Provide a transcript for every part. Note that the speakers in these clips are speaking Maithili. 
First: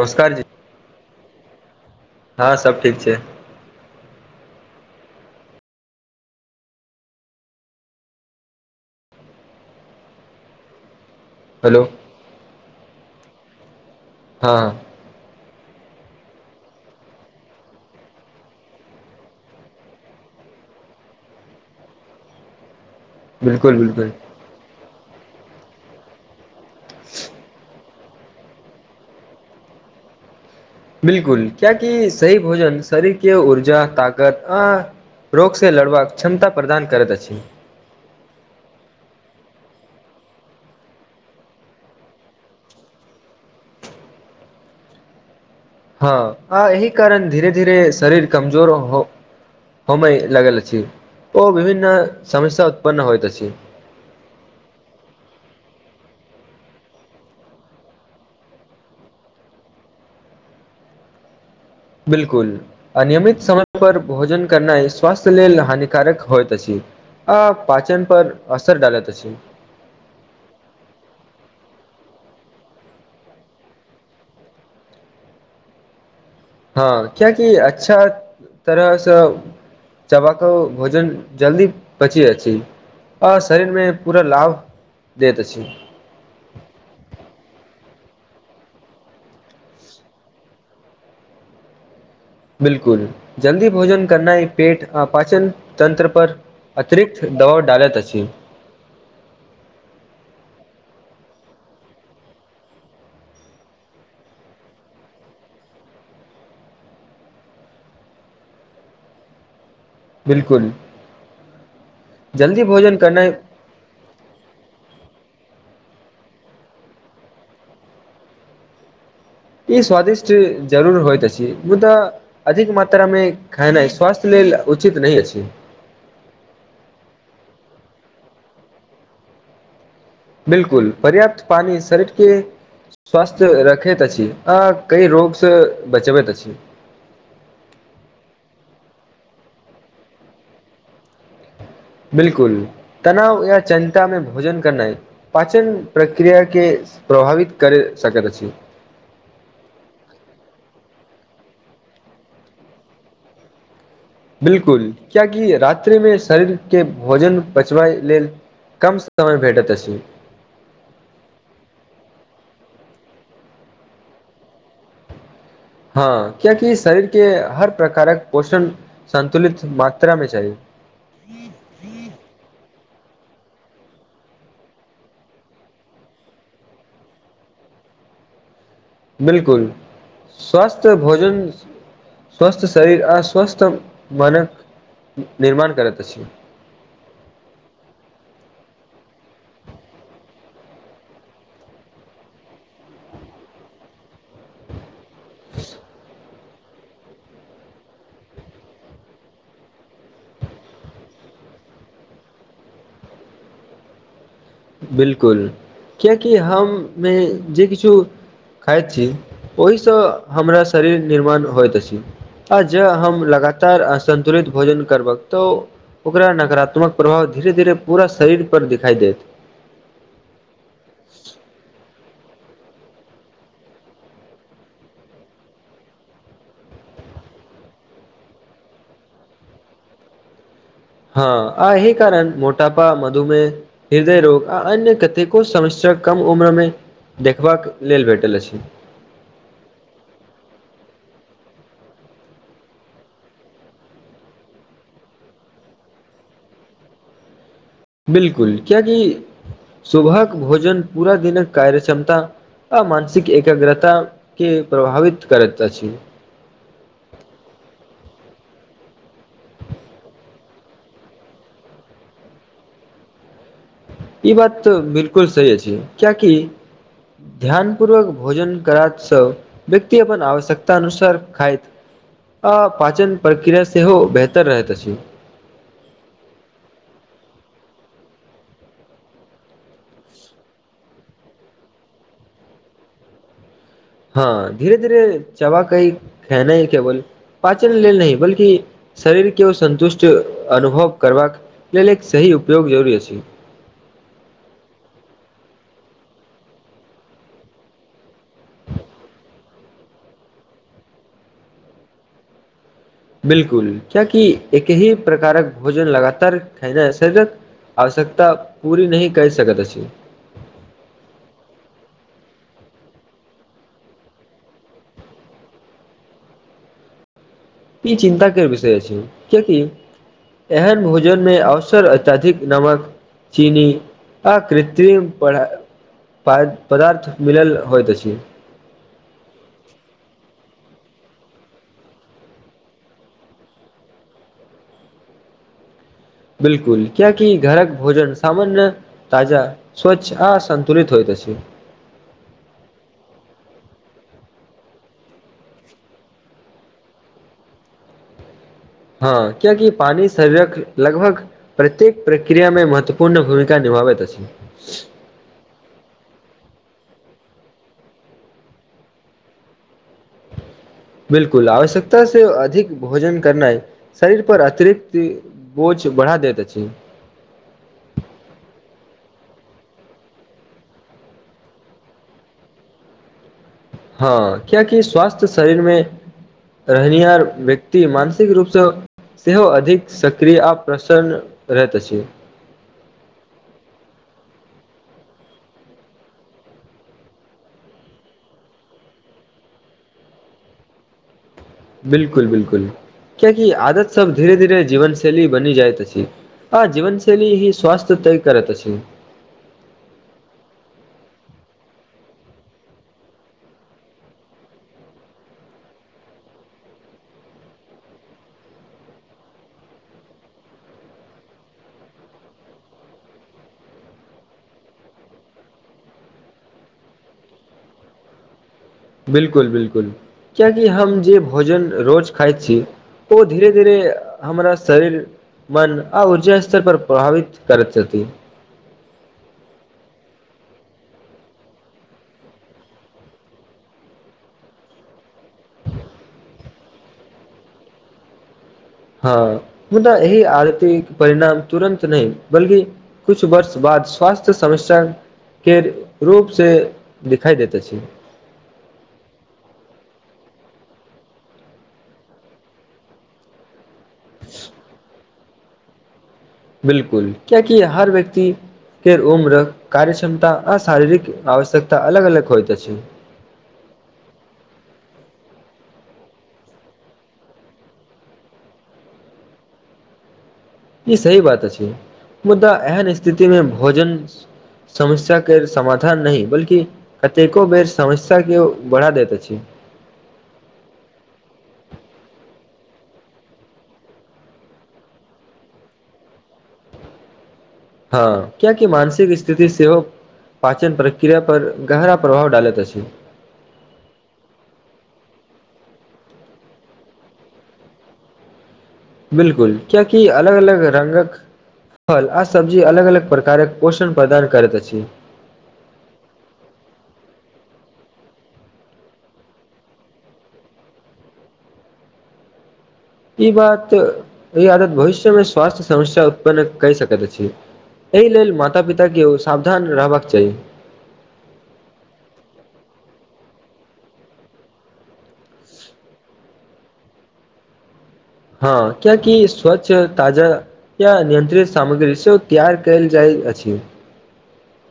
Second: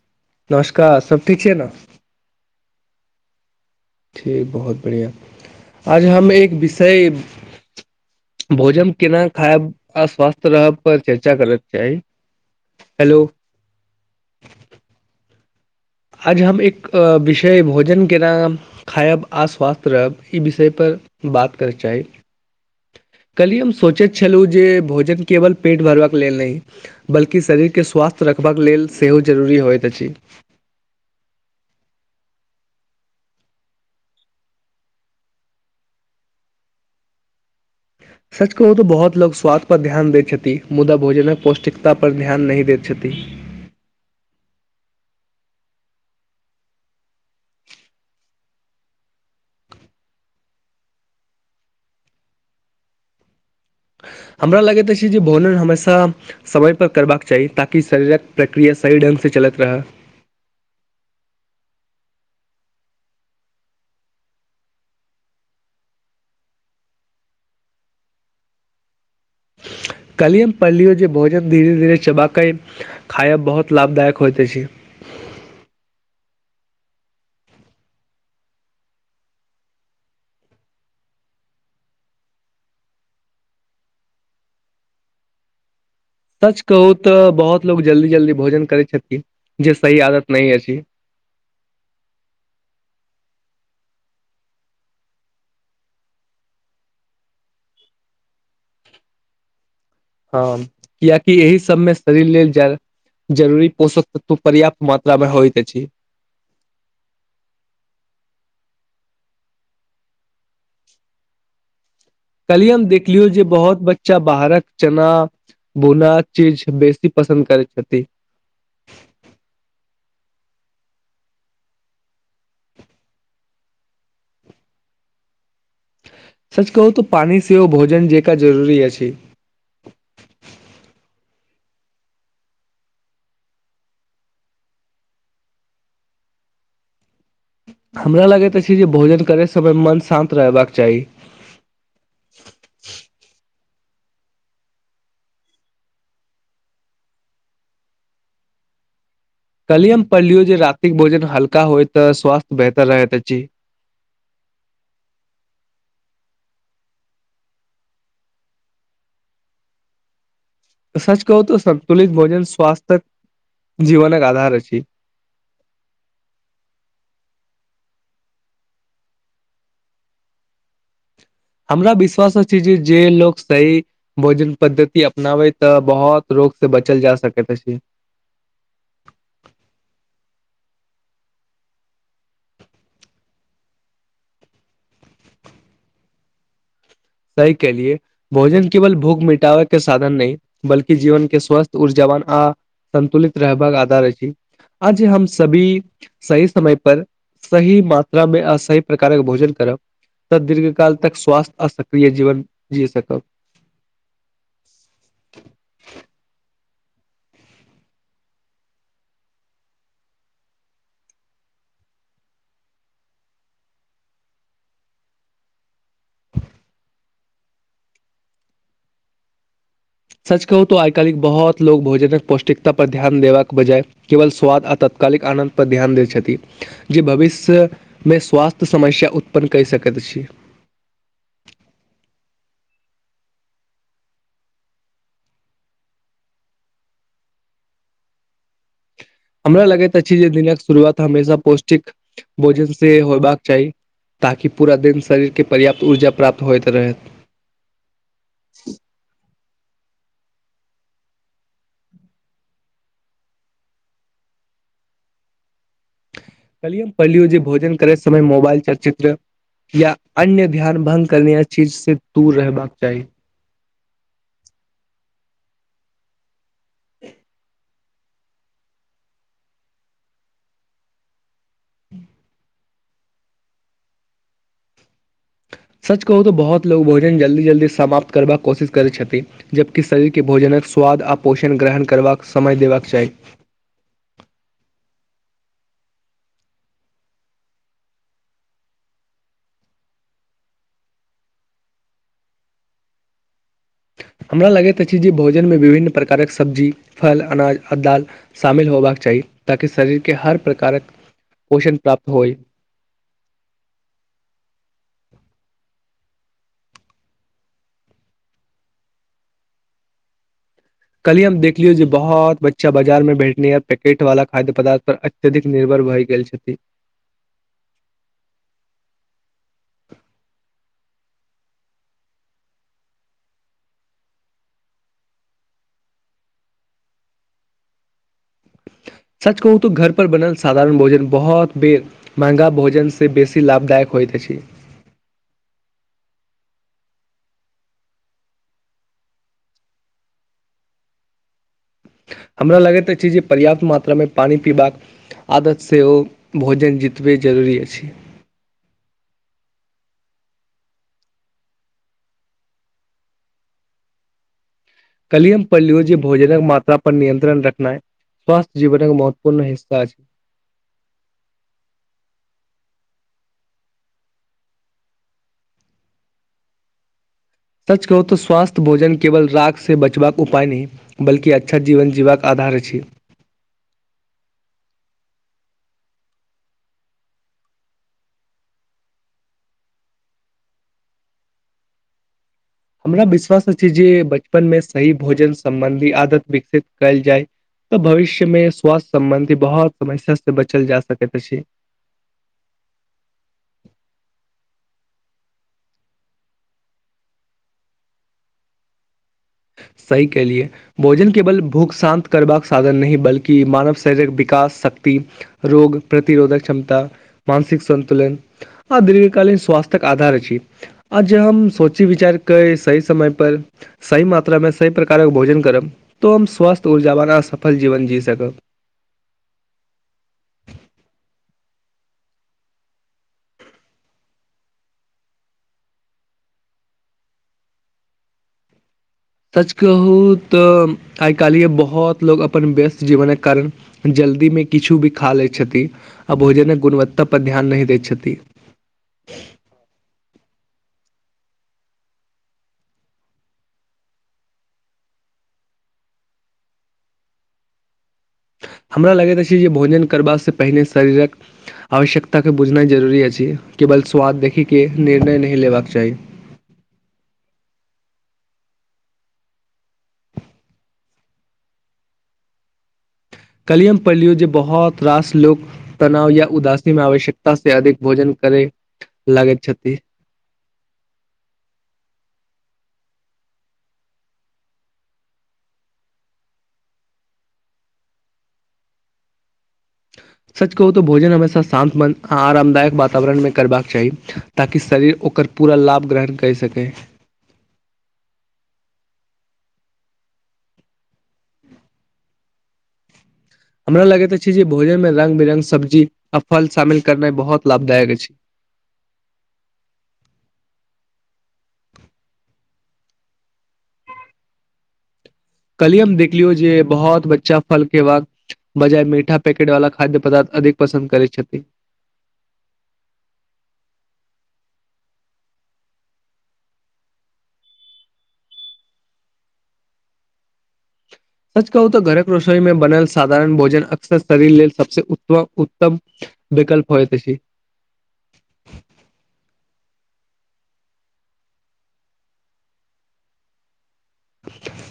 नमस्कार जी नमस्कार सब ठीक छै ने। हँ सब ठीक छै। ठीक बहुत बढ़िआ आज हम एक विषय। भोजन केना खायब अस्वस्थ रहब पर। चर्चा करत हेलो छैइ। हेलो। हँ। आज हम एक विषय भोजन केना खायब आ स्वास्थ रहब ई विषयपर बात करय चाही कली हम बिल्कुल बिल्कुल सोचैत छलहुँ जे भोज। केवल पेट भरबाक के लेल नहि। बल्कि शरीर के स्वास्थ्य। रखबाक लेल सेहो जरूरी होइत अछि। बिल्कुल कियकि सही भोजन शरीरके ऊर्जा ताकत आ रोगसँ लड़बाक क्षमता प्रदान करैत अछि। सच कहू तऽ बहुत लोक स्वाद पर ध्यान देैत छथिति मुदा भोजन मे पौष्टिकता पर ध्यान नह देैत छथिति। हँ आ एहि कारण धीरे धीरे शरीर कमजोर हो होमेय लगल अछि ओ विभिन्न समस्या उत्पन्न होइत अछि। हमरा लगैत अछि जे भोजन हमेशा समयपर करबाक चाही ताकि शरीरक प्रक्रिया सही ढंग से चलैत रहय। बिलकुल अनियमित समय पर भोजन करनाइ स्वास्थ्य लेल हानिकारक होइत अछि आ पाचन पर असर डालैत अछि। कल ही हम पढलीय जे भोन धीर धीरे। चबकई खायब बहुत लाभदायक होइते छै। हँ कियकि अच्छा तरहसँ चबबाक भोजन जल्दी पची आ शरीरमे पूरा लाभ दैत अछि। सच कहू तऽ बहुत लोग जल्दी जल्दी भोजन करै छथि जे सही आदत नहि अछि। बिलकुल जल्दी भोजन करनाइ पेट आाचन तंत्र पर अतिरिक्त दबाव डालैत अछि। कियकि एहि सबमे शरीर लेल जरूरी पोषक तत्व पर्याप्त मात्रामे होइत अछि। [unintelligible] बिलकुल। [unintelligible] कहलियी हम देखलियौ जे बहुत बच्चा बाहरक चना। [unintelligible] भूना चीज बेसी पसन्द करै छथिन। [unintelligible] ई स्वादिष्ट जरूर होइत अछि मुदाऽ अधिक मात्रामे खेनाइ स्वास्थ्य लेल उचित नहि अछि। [unintelligible] सच कहू तऽ पानि सेहो भोजन जेका जरूरी अछि। [unintelligible] बिलकुल पर्याप्त पानि शरीरके स्वस्थ रखैत अछि आ कई रोगसँ बचबैत अछी। [unintelligible] हमरा लगैत अछि जे भोजन करय समय मन शान्त रहबाक चाही। [unintelligible] बिलकुल तनाव य च। [unintelligible] काम मे भोजन करनाइ पाचन प्रक्रिया के प्रभावित कर सकैत अछि। [unintelligible] कलियम पढ़लियौ जे रातिक भोजन हल्का होय तऽ स्वास्थ्य बेहतर रहैत अछि। [unintelligible] बिलकुल कियाकि रात्रिमे शरीरके भोजन पचबै लेल कम समय भेटैत अछि। [unintelligible] सच कहू तऽ सतुलित भोजन स्वास्थ्य जीवनकक आधार अछि। [unintelligible] हँ कियकि शरीरके हर प्रकारक पोषण संतुलित मात्रामे चाही। [unintelligible] हमरा विश्वास छै जे जे लोक सही भोजन पद्धति अपनाबै तऽ बहुत रोगसँ बचल जा सकैत अछि कि। [unintelligible] बिलकुल स्वस्थ भोजन स्वस्थ शरीर आ स्वस्थ मनक निर्माण करैत अछि। [unintelligible] सही केेलि भोजन केवल भूख मिटाबै के साधन नहि बल्ि जीवन के स्वस्थ ऊर्जाावान आ संन्तुलित रहबाक आधार अछि। [unintelligible] आज हम सभी। [unintelligible] सही समय पर सही मात्रा मे आ सही प्रकारक भोजन करब तऽ दीर्घ काल तक स्वास्थ्य अशक। [unintelligible] प्रिय जीवन जी सकब। [unintelligible] बिलकुल किियकि हममे जे किछु खाइत छी ओहिसँ हमरा शरीर निर्माण होइत अछि आ जँ हम लगातारसन्तुलित भोजन करबक तऽ ओकरा नकारात्मक प्रभाव धीरे धीरे पूरा शरीरपर दिखाइ देत। [unintelligible] सच कहू तो आइ कालहि बहुत लोग भोजन। [unintelligible] पौष्टिकता पर ध्यान देबाक बजाय केवल स्वाद आ तात्कालिक आनन्द परर ध्यान दैत छथि जे भविष्यमे स्वास्थ्य समस्या उत्पन्न कहि सकैत छी। [unintelligible] हँ आ एहि कारण मोटापा मधुमेह हृदय रोग आ अन्य कतेको समस्या कम उम्रमे देखबाक लेल भेटल अछि। [unintelligible] हमरा लगैत अछि जे दिनक शुरुआत हमेशा पौष्टिक भोजन से होयबाक चाही ताकि पूरा दिन शरीरके पर्याप्त ऊर्जा प्राप्त होइत रहैत। [unintelligible] बिलकुल क्यकि। [unintelligible] सुबहक भोजन पूरा दिनक कार्य क्षमता आ मानसिक एकाग्रता के प्रभावित करैत अछि। [unintelligible] कहलिय हम पढ़लियौ जे भोजन करैत समय मोबाइल चलचित्र या अन्य ध्यान भ्ंग करने य चीज से दूर रहबाक चाही। [unintelligible] ई बात तऽ बिलकुल सही छै क्यकि। [unintelligible] ध्यान। [unintelligible] पूर्वक भोजन करा सब व्यक्ति अपन आवश्यकता अनुसार खाइत। [unintelligible] पाचन प्रक्रिया सेहो बेहतर रहैत अछि। [unintelligible] सच कहू तऽ बहुत लोक भोजन जल्दी- जल्दी समाप्त करबाक कोशिश करैत छथि जबकि शरीरके भोजनक स्वाद आ पोषण ग्रहण करबाक समय देबाक चाही। [unintelligible] हँ धीरे- धीरे चबा कई खेनाइ केवल पाचन लेल नहि बल्कि शरीर के ओ संन्तुष्ट अनुभव करबाक लेल एक सही उपयोग जरुररी अछि। [unintelligible] हमरा लगैत अछि जे भोजनमे विभिन्न प्रकारक सब्जी फल अनाज आ दाल शामिल होयबाक चाही ताकि शरीरके हर प्रकारक पोषण प्राप्त होय। [unintelligible] बिल्कुल कियाकि एकहि प्रकारक भोजन लगातार खायला स शरीरक आवश्यकता पूर्ण नहि करि सकैत अछि। कल ही हम देखलियौ जे बहुत बच्चा बाजारमे भेटने य पैकेटवाला खाद्य पदार्थ पर अत्यधिक निर्भर भए गेल छथि। ई चिन्ता के विषय अछि कियाकि एहन भोजन मे अवसर अत्यधिक नमक चीनी आ कृत्रिम पदार, पदा, पदार्थ मिलल होइत अछि। सच कहू तऽ घर पर बनल साधारण भोजन बहुत बेर महगा भोजन से बेसी लाभदायक होइत अछि। [unintelligible] बिल्कुल कियाकि घरक भोजन सामान्य ताजा स्वच्छ आ सन्तुलित होइत अछि। हमरा लगैत अछि जे पर्याप्त मात्रामे पानि पीबाक आदत सेहो भोजन जितबे जरूरी अछि। हँ कियाकि पानी शरीरक लगभग प्रत्येक प्रक्रिया में महत्वपूर्ण भूमिका निभाबैत अछि। कल ही हम पढ़लहुँ जे भोजनक मात्रा पर नियंत्रण रखनाय स्वास्थ्य जीवनक महत्वपूर्ण हिस्सा अछि। बिल्कुल आवश्यकता से अधिक भोजन करनाइ शरीर पर अतिरिक्त बोझ बढ़ा देैत अछि। सच कहू तऽ स्वास्थ्य भोजन केवल राखसँ बचबाक उपाय नहि बल्कि अच्छा जीवन जीबाक आधार अछि। हँ कियाकि स्वास्थ्य शरीरमे रहनिहार व्यक्ति मानसिक रूपसँ सेहो अधिक सक्रिय आ प्रसन्न रहैत अछि। हमरा विश्वास अछि जे बचपनमे सही भोजन सम्बन्धी आदत विकसित कयल जाय तऽ भविष्यमे स्वास्थ्य सम्बन्धी बहुत समस्या स बचल जा सकैत अछि। बिल्कुल बिल्कुल कियाकि आदत सब धीरे-धीरे जीवनशैली बनी जाइत अछि आ जीवनशैली ही स्वस्थ्य तय करत अछि। सही कएलियै भोजन केवल भूख शान्त करबाक साधन नहि बल्कि मानव शरीरक विकास शक्ति रोग प्रतिरोधक क्षमता मानसिक सन्तुलन आ दीर्घकालीन स्वास्थक आधार अछि आ जे हम सोची विचार के सही समय पर सही मा। त्रा मे से प्रकारक भोजन करब तो हम स्वस्थ ऊर्जा बाना सफल जीवन जी सकब। बिल्कुल बिल्कुल कियाकि हम जे भोजन रोज खाइत छी ओ धीरे-धीरे हमरा शरीर मन आ ऊर्जा स्तर पर प्रभावित करैत छथि। सच कहू तऽ आइ काल्हिए बहुत लोक अपन व्यस्त जीवनके कारण जल्दीमे किछु भी खा लैत छथिन आ भोजनक गुणवत्ताापर ध्यान नहि दैत छथि। हँ मुदा एहि आदतिक परिणाम तुरन्त नहि बल्कि कुछ वर्ष बाद स्वास्थ्य समस्याके रूपसँ दिखाइ दैत अछि। हमरा लगैत अछि जे भोजन करबासँ पहिने शरीरक आवश्यकताके बुझनाइ जरूरी अछि। केवल स्वाद देखै के निर्णय नहि। लेबाक चाही। बिल्कुल कियाकि हर व्यक्ति के उम्र कार्य क्षमता आ शारीरिक आवश्यकता अलग अलग होइत अछि। कल ही हम पढ़लियौ जे बहुत रास लोक तनाव या उदासी मे आवश्यकता से अधिक भोजन करै लागैत छथि। ई सही बात अछि मुदा एहन स्थिति मे भोजन समस्या के समाधान नहि बल्कि कतेको बेर समस्या के बढ़ा दैत अछि। सच कहू तऽ भोजन हमेशा शान्तमन आ आरामदायक वातावरणमे करबाक चाही ताकि शरीर ओकर पूरा लाभ ग्रहण कर सकै। हँ कियाकि मानसिक स्थिति सेहो पाचन प्रक्रिया पर गहरा प्रभाव डालैत अछि। हमरा लगैत अछि जे भोजनमे रङ्ंग बिरङ्ग सब्जी आ फल शामिल करनाइ बहुत लाभदायक अछि। बिल्कुल कियाकि अलग-अलग रङ्ंगक फल आ सब्जी अलग-अलग प्रकारक पोषण प्रदान करैत अछि। कल ही हम देखलियौ जे बहुत बच्चा फल खेबाक बजाय मीठा पैकेट वाला खाद्य पदार्थ अधिक पसन्द करै छथि। ई बात ई आदत भविष्यमे स्वास्थ्य समस्या उत्पन्न करि सकैत अछि। एहि लेल माता पिताके सावधान रहबाक चाही। सच कहू तऽ घरक रसोई मे बनल साधारण भोजन अक्सर शरीर लेल सबसे उत्तम विकल्प होइत अछि। हँ कियाकि स्वच्छ ताजा या नियंत्रित सामग्री से तैयार कयल जाइत अछि।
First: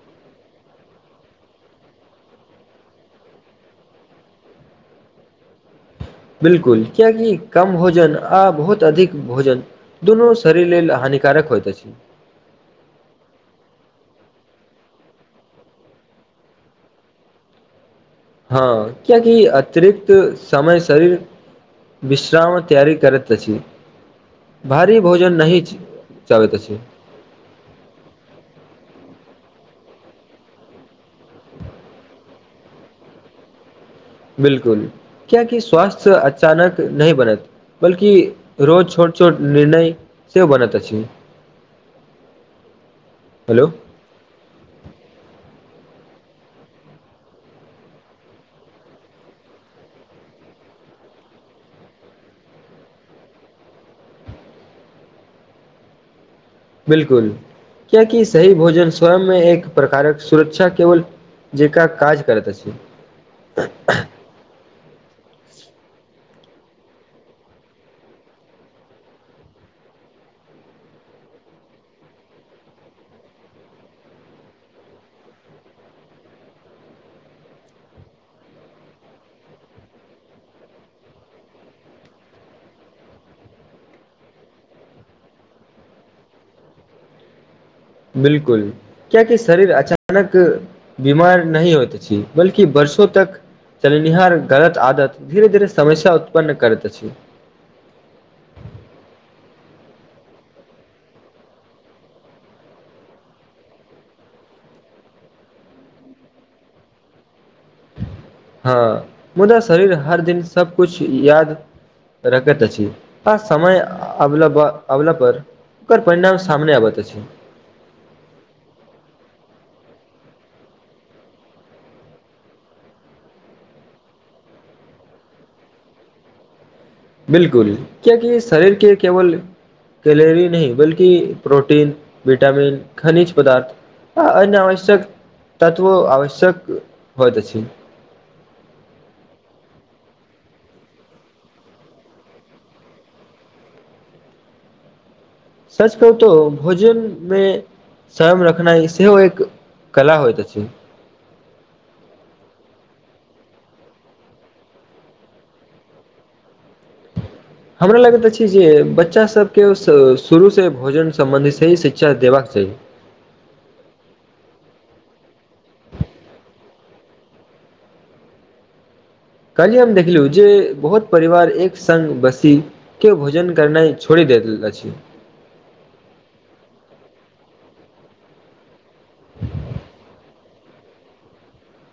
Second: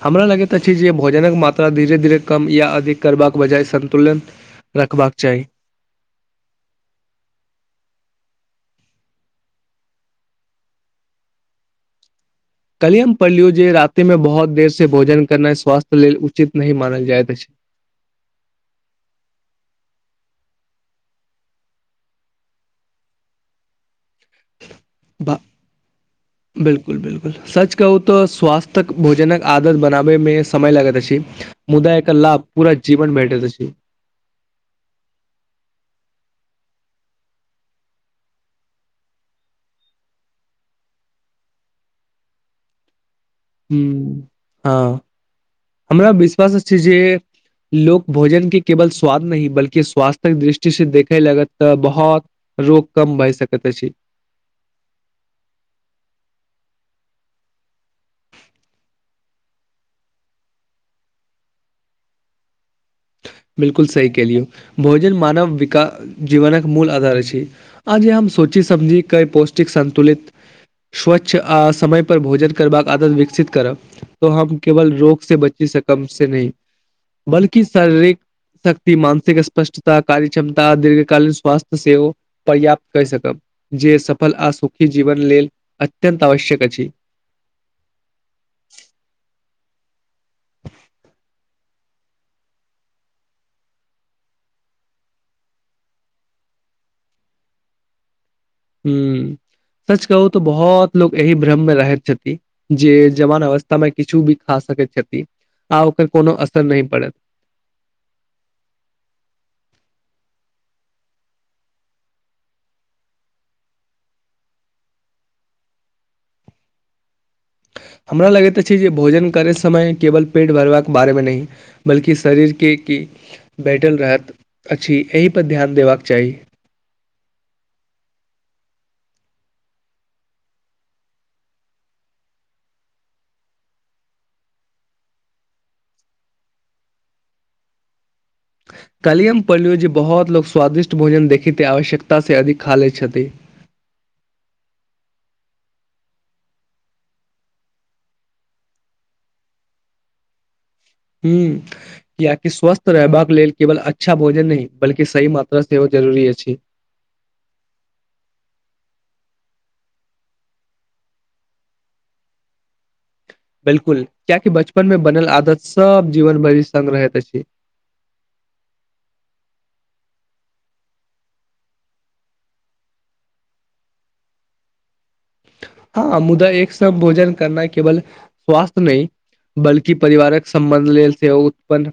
हमरा लगैत अछि जे भोजनक मात्रा धीरे धीरे कम या अधिक करबाक बजाय सन्तुलन रखबाक चाही। बिल्कुल कियकि कम भोजन आ बहुत अधिक भोजन दुनू शरीर लेल हानिकारक होइत अछि। कल ही हम पढ़लियौ जे राति मे बहुत देर से भोजन करनाइ स्वास्थ्य लेल उचित नहीं मानल जाइत अछि। हँ कियाकि अतिरिक्त समय शरीर विश्रामक तैयारी करैत अछि। भारी भोजन ब नहि चाहैत अछि बिल्कुल बिल्कुल सच कहू तऽ स्वास्थक भोजनक। आदत बनाबे मे समय लागैत अछि मुदा एकर लाभ पूरा जीवन भेटैत अछि। बिल्कुल कियाकि स्वास्थ्य अचानक नही बनत बल्कि रोज छोट छोट निर्णय से बनत अछि। हेलो हुँ हँ। हमरा विश्वास अछि जे लोक भोजन के केवल स्वाद नहि बल्कि स्वास्थ्य्यक दृष्टि से देखय लागत तऽ बहुत रोग कम भए सकैत अछि। बिल्कुल कियाकि सही भोजन स्वयंमे एक प्रकारक सुरक्षा केवल जेका काज करैत अछि। बिल्कुल सही कहलियौ भोजन मानव विकास। जीवनक मूल आधार अछि। आज हम सोची समझी क पौष्टिक संतुलित स्वच्छ आ समय पर भोजन करबाक आदत विकसित करब तो हम केवल रोग से बची सकम से नहि बल्कि। की शारीरिक शक्ति मानसिक स्पष्टता कार्य क्षमता आ दीर्घ कालीन स्वास्थ्य सेहो पर्याप्त कर सकब जे सफल आ सुखी जीवन लेल अत्यन्त आवश्यक अछि। बिलकुल क्याकि शरीर अच्छा। [unintelligible] अचानक बीमार नहि होते। [unintelligible] बल्कि वर्षो तक चलनिहार गलत आदत धीरे-धीरे समस्या उत्पन्न करैत अछि। [unintelligible] ह्म सच कहू तऽ, बहुत लोको एहि भ्रममे रहैत छथिन, जे जवान अवस्थामे किछु भी खा सकैत छथि, आ ओकर कोनो असर नहि पड़त। हँ मुदा शरीर हर दिन सबकुछु याद रखैत अछि, आ समय अ अभिलावा-अभिलबर पर ओकर परिणाम सामने अबैत अछि। हमरा लगैत अछि जे, भोजन करय समय केवल पेट भरबाक बारेमे नहि बल्कि शरीरके क बैटल रहैत अछि, एहिपर ध्यान देबाक चाही। बिलकुल कियकि शरीर के केवल कैलरी नहि, बल्कि प्रोटीन विटामिन खनिज पदार्थ आ अन्य आवश्यक तत्व आवश्यक होइत अछि। कलियम पोल्यूजी बहुत लोकग स्वादिष्ट भोजन देखैत आवश्यकता से अधिक खा लैत छथि। सच कहुतो भोजन मे सयम रखनाइ सेहो एक कला होइत अछि। हूँ, कियकि स्वस्थ रहबाक लेल केवल अच्छा भोजन नहि, ण बल्कि सही मात्राँ सेहो जरूरी अछि। हमरा लगैत अछि जे, बच्चासभके शुरूसँ भोजन सम्बन्धी सही शिक्षा देबाक चाही। 'बिलकुल' कियाकि बचपन मे बनल आदत सब जीवन भरि संगग्रहैत अछि। कहलिय हम देखलहु जे, बहुत परिवार एक सङ्ग बसीके भोजन करनाइ छोड़ि दैत अछि। हँ मुदा एक सम भोजन करना केवल स्वास्थ। नहि बल्कि परिवारक समबन्ध लेल से ओ उत्पन्न